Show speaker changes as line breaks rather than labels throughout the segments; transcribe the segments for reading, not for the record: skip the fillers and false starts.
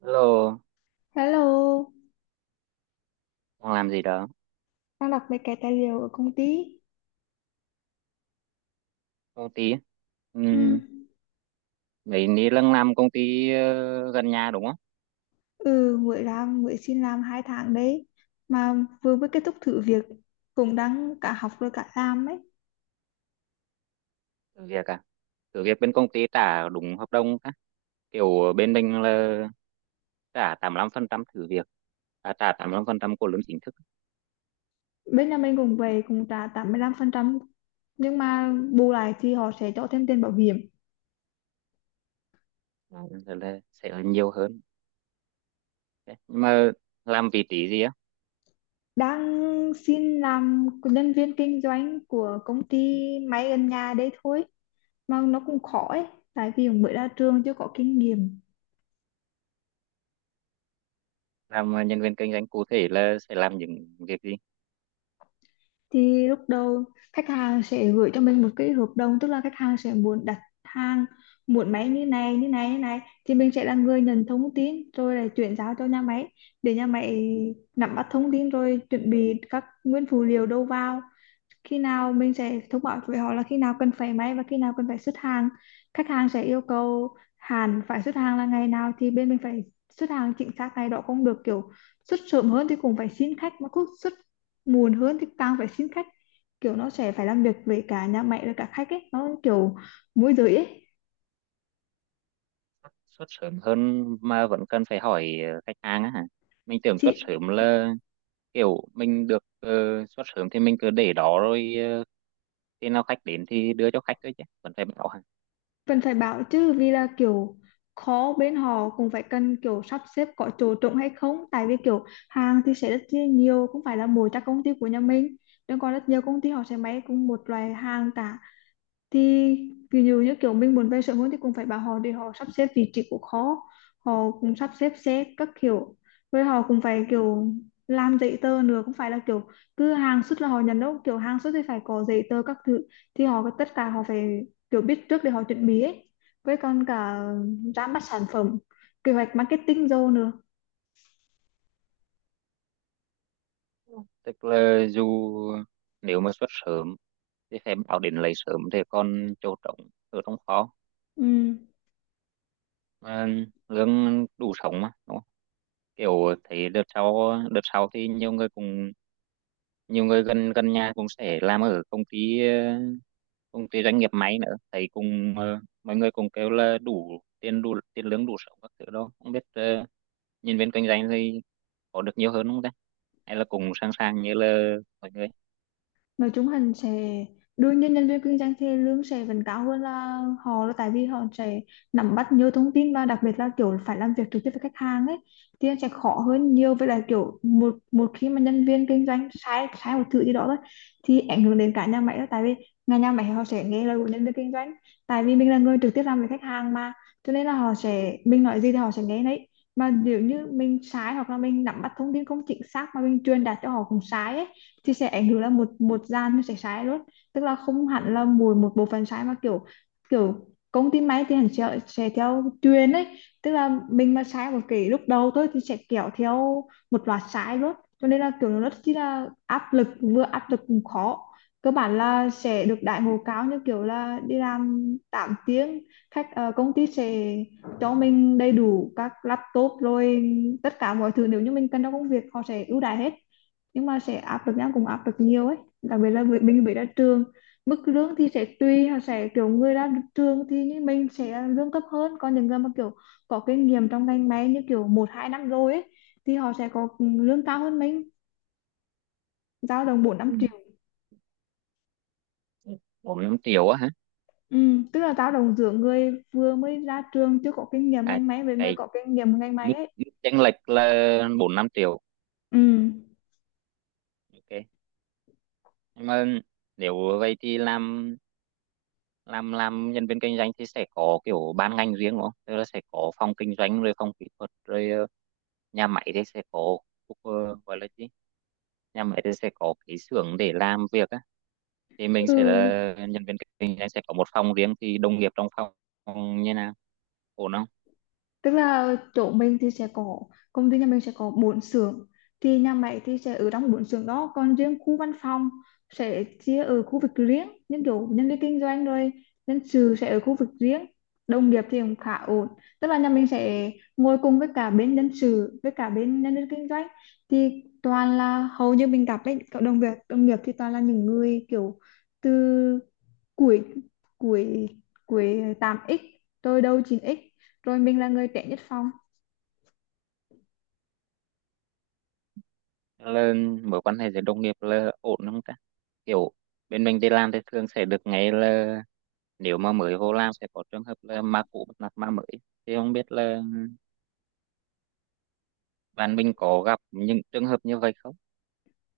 Hello,
Hello,
đang làm gì đó?
đang đọc mấy cái tài liệu ở công ty.
Công ty? Ừ,
Ừ.
mấy ní lăng làm công ty, gần nhà đúng không?
Ừ, mới làm, mới xin làm 2 tháng đấy. Mà vừa mới kết thúc thử việc, cũng đang cả học rồi cả làm ấy.
Thử việc à? Thử việc bên công ty trả đúng hợp đồng á. Kiểu bên mình là trả 85% thử việc, à, trả 85% của lương chính thức.
Bên nhà mình cũng về, cũng trả 85%, nhưng mà bù lại thì họ sẽ cho thêm tiền bảo hiểm.
Đó, rồi là sẽ là nhiều hơn. Thế, nhưng mà làm vị trí gì á?
Đang xin làm nhân viên kinh doanh của công ty máy gần nhà đấy thôi. Mà nó cũng khó ấy, tại vì mới ra trường chưa có kinh nghiệm.
Làm nhân viên kinh doanh cụ thể là sẽ làm những việc gì?
Thì lúc đầu khách hàng sẽ gửi cho mình một cái hợp đồng, tức là khách hàng sẽ muốn đặt hàng, muốn máy như này như này như này, thì mình sẽ là người nhận thông tin rồi là chuyển giao cho nhà máy để nhà máy nắm bắt thông tin rồi chuẩn bị các nguyên phụ liệu đầu vào. Khi nào mình sẽ thông báo với họ là khi nào cần phải máy và khi nào cần phải xuất hàng. Khách hàng sẽ yêu cầu hàng phải xuất hàng là ngày nào thì bên mình phải xuất hàng chính xác ngày đó cũng được, kiểu xuất sớm hơn thì cũng phải xin khách, mà cứ xuất muộn hơn thì càng phải xin khách. Kiểu nó sẽ phải làm việc với cả nhà máy và cả khách ấy, nó kiểu môi giới ấy.
Xuất sớm hơn mà vẫn cần phải hỏi khách hàng á hả? Mình tưởng xuất
Thì
sớm là kiểu mình được, xuất sớm thì mình cứ để đó rồi, khi nào khách đến thì đưa cho khách thôi, chứ vẫn phải bảo hả?
vẫn phải bảo chứ, vì là kiểu khó, bên họ cũng phải cần kiểu sắp xếp có chỗ trống hay không, tại vì kiểu hàng thì sẽ rất chi nhiều, không phải là mỗi các công ty của nhà mình nhưng còn rất nhiều công ty họ sẽ may cùng một loại hàng cả. Thì ví dụ như kiểu mình muốn về sớm hơn thì cũng phải bảo họ để họ sắp xếp vị trí của khó, họ cũng sắp xếp xe các kiểu, với họ cũng phải kiểu làm giấy tờ nữa, cũng phải là kiểu cứ hàng xuất là họ nhận đâu, kiểu hàng xuất thì phải có giấy tờ các thứ, thì họ tất cả họ phải kiểu biết trước để họ chuẩn bị ấy. Với còn cả ra mắt sản phẩm, kế hoạch marketing rồi nữa.
Tức là dù nếu mà xuất sớm thì phải bảo đến lấy sớm thì còn chỗ trống ở trong kho.
Ừ.
Mà lương đủ sống mà, đúng không? Kiểu thấy đợt sau thì nhiều người cùng, nhiều người gần gần nhà cũng sẽ làm ở công ty, cùng cái doanh nghiệp máy nữa, thấy cùng, mọi người cùng kêu là đủ tiền lương đủ sống các thứ đó, không biết, nhân viên kinh doanh thì có được nhiều hơn không ta, hay là cùng sẵn sàng như là mọi người?
Nói chung hắn sẽ, đương nhiên nhân viên kinh doanh thì lương sẽ vẫn cao hơn là họ, là tại vì họ sẽ nắm bắt nhiều thông tin và đặc biệt là kiểu phải làm việc trực tiếp với khách hàng ấy, thì nó sẽ khó hơn nhiều. Với lại kiểu một một khi mà nhân viên kinh doanh sai sai một thứ gì đó thôi thì ảnh hưởng đến cả nhà máy đó, tại vì nhà nhà máy họ sẽ nghe lời của nhân viên kinh doanh, tại vì mình là người trực tiếp làm với khách hàng mà, cho nên là họ sẽ, mình nói gì thì họ sẽ nghe đấy. Mà nếu như mình sai hoặc là mình nắm bắt thông tin không chính xác mà mình truyền đạt cho họ cũng sai ấy, thì sẽ ảnh hưởng là một một gian nó sẽ sai luôn, tức là không hẳn là mùi một bộ phận sai mà kiểu, kiểu công ty máy thì hẳn sẽ theo truyền ấy, tức là mình mà sai một cái lúc đầu thôi thì sẽ kéo theo một loạt sai luôn. Cho nên là kiểu nó rất chi là áp lực, vừa áp lực cũng khó. Cơ bản là sẽ được đãi ngộ cao, như kiểu là đi làm 8 tiếng, khách công ty sẽ cho mình đầy đủ các laptop rồi tất cả mọi thứ nếu như mình cần trong công việc, họ sẽ ưu đãi hết. Nhưng mà sẽ áp lực, nhau cũng áp lực nhiều ấy, đặc biệt là mình mới ra trường. Mức lương thì sẽ tùy, họ sẽ kiểu người ra trường thì như mình sẽ lương thấp hơn, còn những người mà kiểu có kinh nghiệm trong ngành máy, như kiểu một hai năm rồi ấy, thì họ sẽ có lương cao hơn mình, dao động bốn năm
Ừ.
triệu
4-5 triệu á hả?
Ừ, tức là dao động giữa người vừa mới ra trường chưa có kinh nghiệm
À,
ngành máy với người
cái
có kinh nghiệm ngành máy
mức
ấy.
mức chênh lệch là 4-5 triệu?
Ừ.
OK, nhưng mà nếu vậy thì làm, làm nhân viên kinh doanh thì sẽ có kiểu ban ngành riêng đúng không, tức là sẽ có phòng kinh doanh rồi phòng kỹ thuật rồi, nhà máy thì sẽ có, ờ, gọi là gì, nhà máy thì sẽ có cái xưởng để làm việc á, thì mình sẽ
Ừ,
là nhân viên kinh doanh sẽ có một phòng riêng, thì đồng nghiệp trong phòng như nào, ổn không?
tức là chỗ mình thì sẽ có, công ty nhà mình sẽ có 4 xưởng, thì nhà máy thì sẽ ở trong 4 xưởng đó, còn riêng khu văn phòng sẽ chia ở khu vực riêng, những kiểu nhân viên kinh doanh rồi nhân sự sẽ ở khu vực riêng. Đồng nghiệp thì cũng khá ổn, tức là nhà mình sẽ ngồi cùng với cả bên nhân sự với cả bên nhân viên kinh doanh, thì toàn là hầu như mình gặp ấy, cộng đồng việc đồng nghiệp thì toàn là những người kiểu từ Cuối cuối cuối 8x, tôi đâu 9x, rồi mình là người trẻ nhất phòng.
Là mối quan hệ giữa đồng nghiệp là ổn không ta? Kiểu bên mình đi làm thì thường sẽ được nghe là nếu mà mới vô làm sẽ có trường hợp là ma cũ bắt nạt ma mới, thì không biết là bạn mình có gặp những trường hợp như vậy không.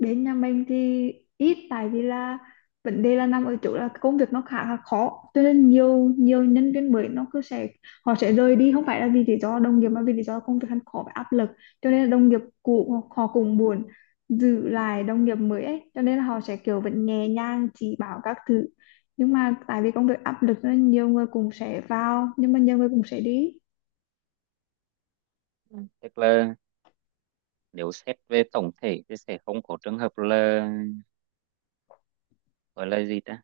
Đến nhà mình thì ít, tại vì là vấn đề là nằm ở chỗ là công việc nó khá là khó, cho nên nhiều nhiều nhân viên mới nó cứ sẽ, họ sẽ rời đi không phải là vì lý do đồng nghiệp mà vì lý do công việc hắn khó và áp lực, cho nên là đồng nghiệp cũ họ cũng buồn, giữ lại đồng nghiệp mới ấy, cho nên là họ sẽ kiểu vẫn nhẹ nhàng chỉ bảo các thứ. Nhưng mà tại vì công việc áp lực cho nên nhiều người cũng sẽ vào nhưng mà nhiều người cũng sẽ đi.
Tức là nếu xét về tổng thể thì sẽ không có trường hợp là, gọi là gì ta,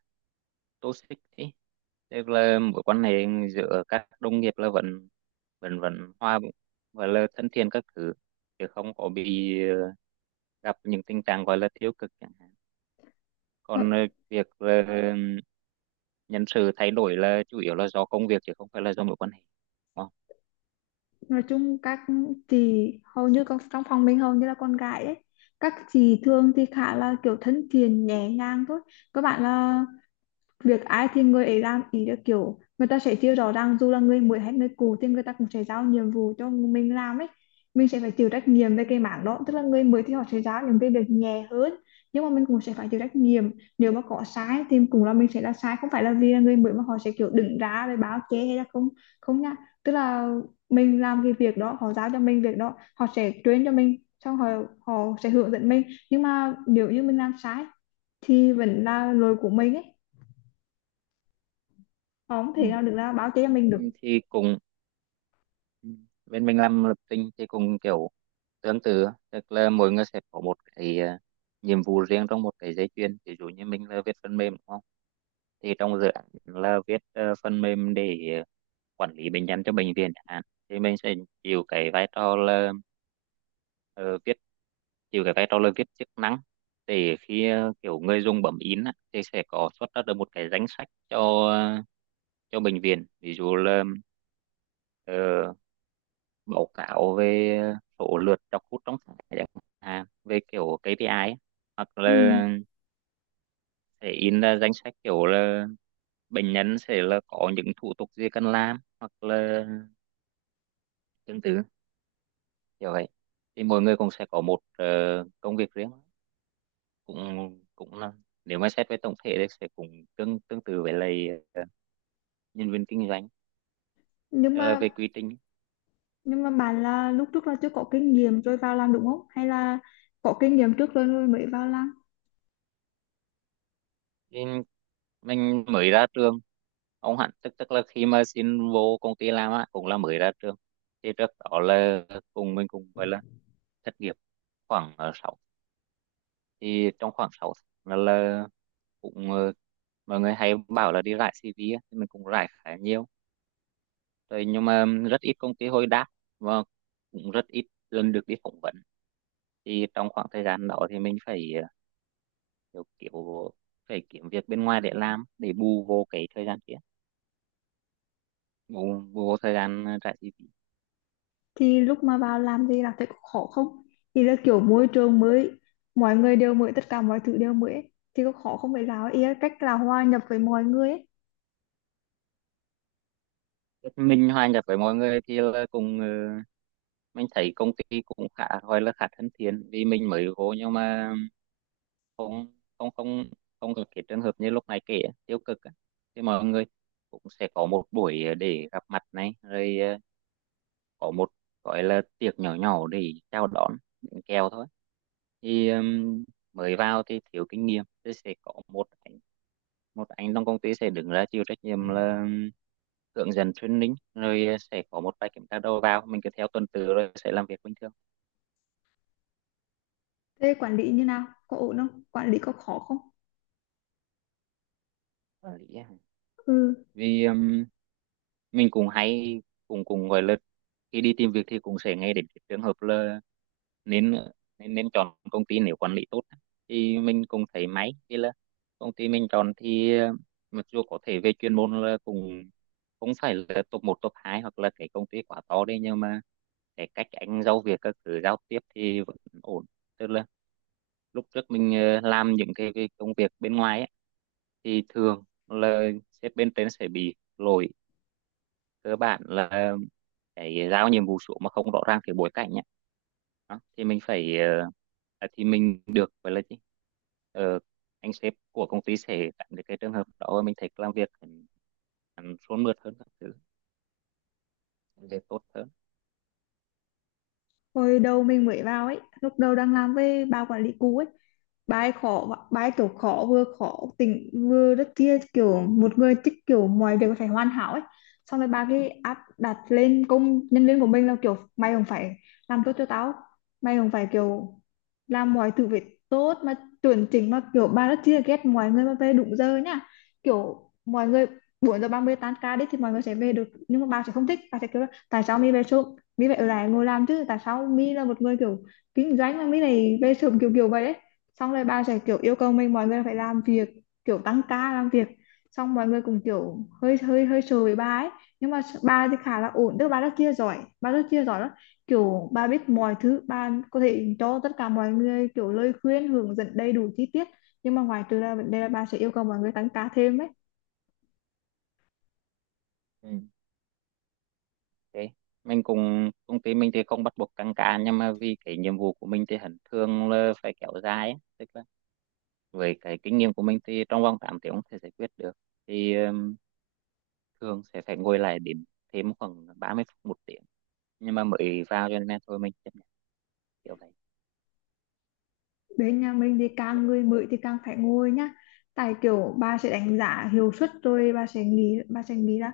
toxic ấy, tức là mối quan hệ giữa các đồng nghiệp là vẫn, vẫn hòa và là thân thiện các thứ, chứ không có bị, gặp những tình trạng gọi là tiêu cực chẳng hạn. Còn
Nó
việc, nhân sự thay đổi là chủ yếu là do công việc chứ không phải là do mối quan hệ. Ờ.
nói chung các chị hầu như con trong phòng mình hầu như là con gái ấy, các chị thường thì khá là kiểu thân thiện nhẹ nhàng thôi. Các bạn là việc ai thì người ấy làm, ý là kiểu người ta sẽ chia rõ ràng, dù là người mới hay người cũ thì người ta cũng sẽ giao nhiệm vụ cho mình làm ấy, mình sẽ phải chịu trách nhiệm về cái mảng đó. Tức là người mới thì họ sẽ giao những cái việc nhẹ hơn, nhưng mà mình cũng sẽ phải chịu trách nhiệm, nếu mà có sai thì cũng là mình sẽ là sai, không phải là vì là người mới mà họ sẽ kiểu đứng ra để báo chê hay là không, không nha. Tức là mình làm cái việc đó, họ giao cho mình việc đó, họ sẽ truyền cho mình, xong họ, họ sẽ hướng dẫn mình, nhưng mà nếu như mình làm sai thì vẫn là lỗi của mình ấy, không thể
Ừ.
nào được ra báo cho mình được.
Mình thì cùng, ừ, bên mình làm lập trình thì cùng kiểu tương tự, tức là mỗi người sẽ có một cái, nhiệm vụ riêng trong một cái dây chuyền. Ví dụ như mình là viết phần mềm đúng không, thì trong dự án là viết, phần mềm để, quản lý bệnh nhân cho bệnh viện chẳng hạn, thì mình sẽ chịu cái vai trò là, ờ, viết chịu cái vai trò là viết chức năng để khi, kiểu người dùng bấm in á, thì sẽ có xuất ra được một cái danh sách cho, cho bệnh viện, ví dụ là, ờ, báo cáo về số lượt đọc hút trong tháng chẳng hạn, về kiểu KPI á. Hoặc
Ừ.
là sẽ in ra danh sách kiểu là bệnh nhân sẽ là có những thủ tục gì cần làm, hoặc là tương tự kiểu vậy. Thì mỗi người cũng sẽ có một, công việc riêng, cũng cũng là, nếu mà xét về tổng thể thì sẽ cũng tương tương tự với lại, nhân viên kinh doanh.
nhưng
Tức
mà
về quy trình.
nhưng mà bạn là lúc trước là chưa có kinh nghiệm rồi vào làm đúng không, hay là có kinh nghiệm trước rồi rồi mới vào làm?
Nên mình mới ra trường, ông hẳn, tức tức là khi mà xin vô công ty làm á cũng là mới ra trường, thì trước đó là cùng mình cũng gọi là thất nghiệp khoảng sáu, thì trong khoảng 6 tháng là cũng, mọi người hay bảo là đi rải CV á, thì mình cũng rải khá nhiều rồi nhưng mà rất ít công ty hồi đáp, và cũng rất ít lần được đi phỏng vấn. Thì trong khoảng thời gian đó thì mình phải, kiểu phải kiếm việc bên ngoài để làm để bù vô cái thời gian kia, bù, bù vô thời gian, trả chi phí.
Thì lúc mà vào làm thì là thấy có khó không? Thì là kiểu môi trường mới, mọi người đều mới, tất cả mọi thứ đều mới ấy, thì có khó không? Phải là ý là cách là hòa nhập với mọi người ấy.
Mình hòa nhập với mọi người thì là cùng, mình thấy công ty cũng khá gọi là khá thân thiện vì mình mới vô, nhưng mà không không không không gặp cái trường hợp như lúc này kể á, tiêu cực á. Thì mọi người cũng sẽ có một buổi, để gặp mặt này rồi, có một gọi là tiệc nhỏ nhỏ để chào đón, bánh kẹo thôi. Thì mới vào thì thiếu kinh nghiệm thì sẽ có một anh, trong công ty sẽ đứng ra chịu trách nhiệm là, hướng dẫn training rồi, sẽ có một vài kiểm tra đầu vào, mình cứ theo tuần tự rồi sẽ làm việc bình thường.
Thế quản lý như nào, có ổn không, quản lý có khó không?
Ờ, lý á.
Ừ.
Vì mình cũng hay, cũng cũng gọi là, khi đi tìm việc thì cũng sẽ nghe đến cái trường hợp là nên, nên chọn công ty nếu quản lý tốt, thì mình cũng thấy máy, vì là công ty mình chọn thì, mặc dù có thể về chuyên môn là cũng không phải là top một top 2 hoặc là cái công ty quá to đấy, nhưng mà cái cách anh giao việc các thứ giao tiếp thì vẫn ổn. Tức là lúc trước mình, làm những cái công việc bên ngoài ấy, thì thường là sếp bên trên sẽ bị lỗi cơ bản là cái giao nhiệm vụ xuống mà không rõ ràng cái bối cảnh ấy, đó. Thì mình phải, thì mình được gọi là gì. Ờ, anh sếp của công ty sẽ tránh được cái trường hợp đó, mình thấy làm việc hẳn hẳn suôn mượt hơn các thứ, để tốt hơn.
Hồi đầu mình mới vào ấy, lúc đầu đang làm với bà quản lý cũ ấy, bài khó, bài kiểu khó, vừa khó tỉnh vừa rất kia, kiểu một người thích kiểu mọi việc phải hoàn hảo ấy. Xong rồi bà cái áp đặt lên công nhân viên của mình là kiểu mày không phải làm tốt cho tao, mày không phải kiểu làm mọi thứ phải tốt mà chuẩn chỉnh, mà kiểu bà rất chia ghét mọi người mà về đúng giờ nhá. Kiểu mọi người 4 giờ 30 tan ca đi thì mọi người sẽ về được, nhưng mà bà sẽ không thích, bà sẽ kiểu là, tại sao mi về sớm, mi phải ở lại ngồi làm chứ, tại sao mi là một người kiểu kinh doanh mà mi này về sớm, kiểu kiểu vậy đấy. Xong rồi bà sẽ kiểu yêu cầu mình, mọi người phải làm việc, kiểu tăng ca làm việc, xong mọi người cũng kiểu hơi hơi hơi sợ với bà ấy. Nhưng mà bà thì khá là ổn, tức là bà rất chia giỏi, bà rất chia giỏi lắm, kiểu bà biết mọi thứ, bà có thể cho tất cả mọi người kiểu lời khuyên hướng dẫn đầy đủ chi tiết, nhưng mà ngoài trừ ra vấn đề là bà sẽ yêu cầu mọi người tăng ca thêm ấy.
Ừ. Thế mình cùng, công ty mình thì không bắt buộc tăng ca nhưng mà vì cái nhiệm vụ của mình thì hẳn thường là phải kéo dài ấy, tức là với cái kinh nghiệm của mình thì trong vòng 8 tiếng không thể giải quyết được, thì thường sẽ phải ngồi lại điểm thêm khoảng 30 phút một tiếng, nhưng mà mới vào cho nên thôi mình chấp nhận kiểu vậy.
Bên nhà mình thì càng người mới thì càng phải ngồi nhá, tại kiểu bà sẽ đánh giá hiệu suất, rồi bà sẽ nghĩ, là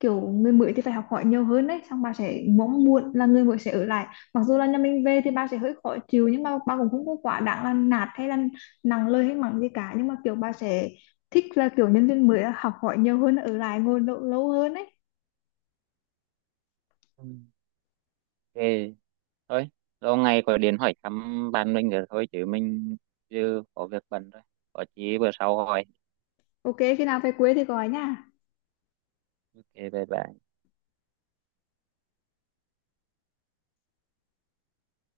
kiểu người mới thì phải học hỏi nhiều hơn đấy, xong bà sẽ mong muốn là người mới sẽ ở lại. Mặc dù là nhà mình về thì bà sẽ hơi khó chịu, nhưng mà bà cũng không có quá đáng là nạt hay là nặng lời hay mắng gì cả, nhưng mà kiểu bà sẽ thích là kiểu nhân viên mới là học hỏi nhiều hơn, ở lại ngồi lâu hơn đấy.
Ừ. OK, thôi, lâu ngày có điện hỏi thăm bạn mình rồi thôi, chứ mình chưa có việc bận thôi, có chí bữa sau hỏi.
Ok, khi nào về quê thì gọi nha.
OK, bye bye.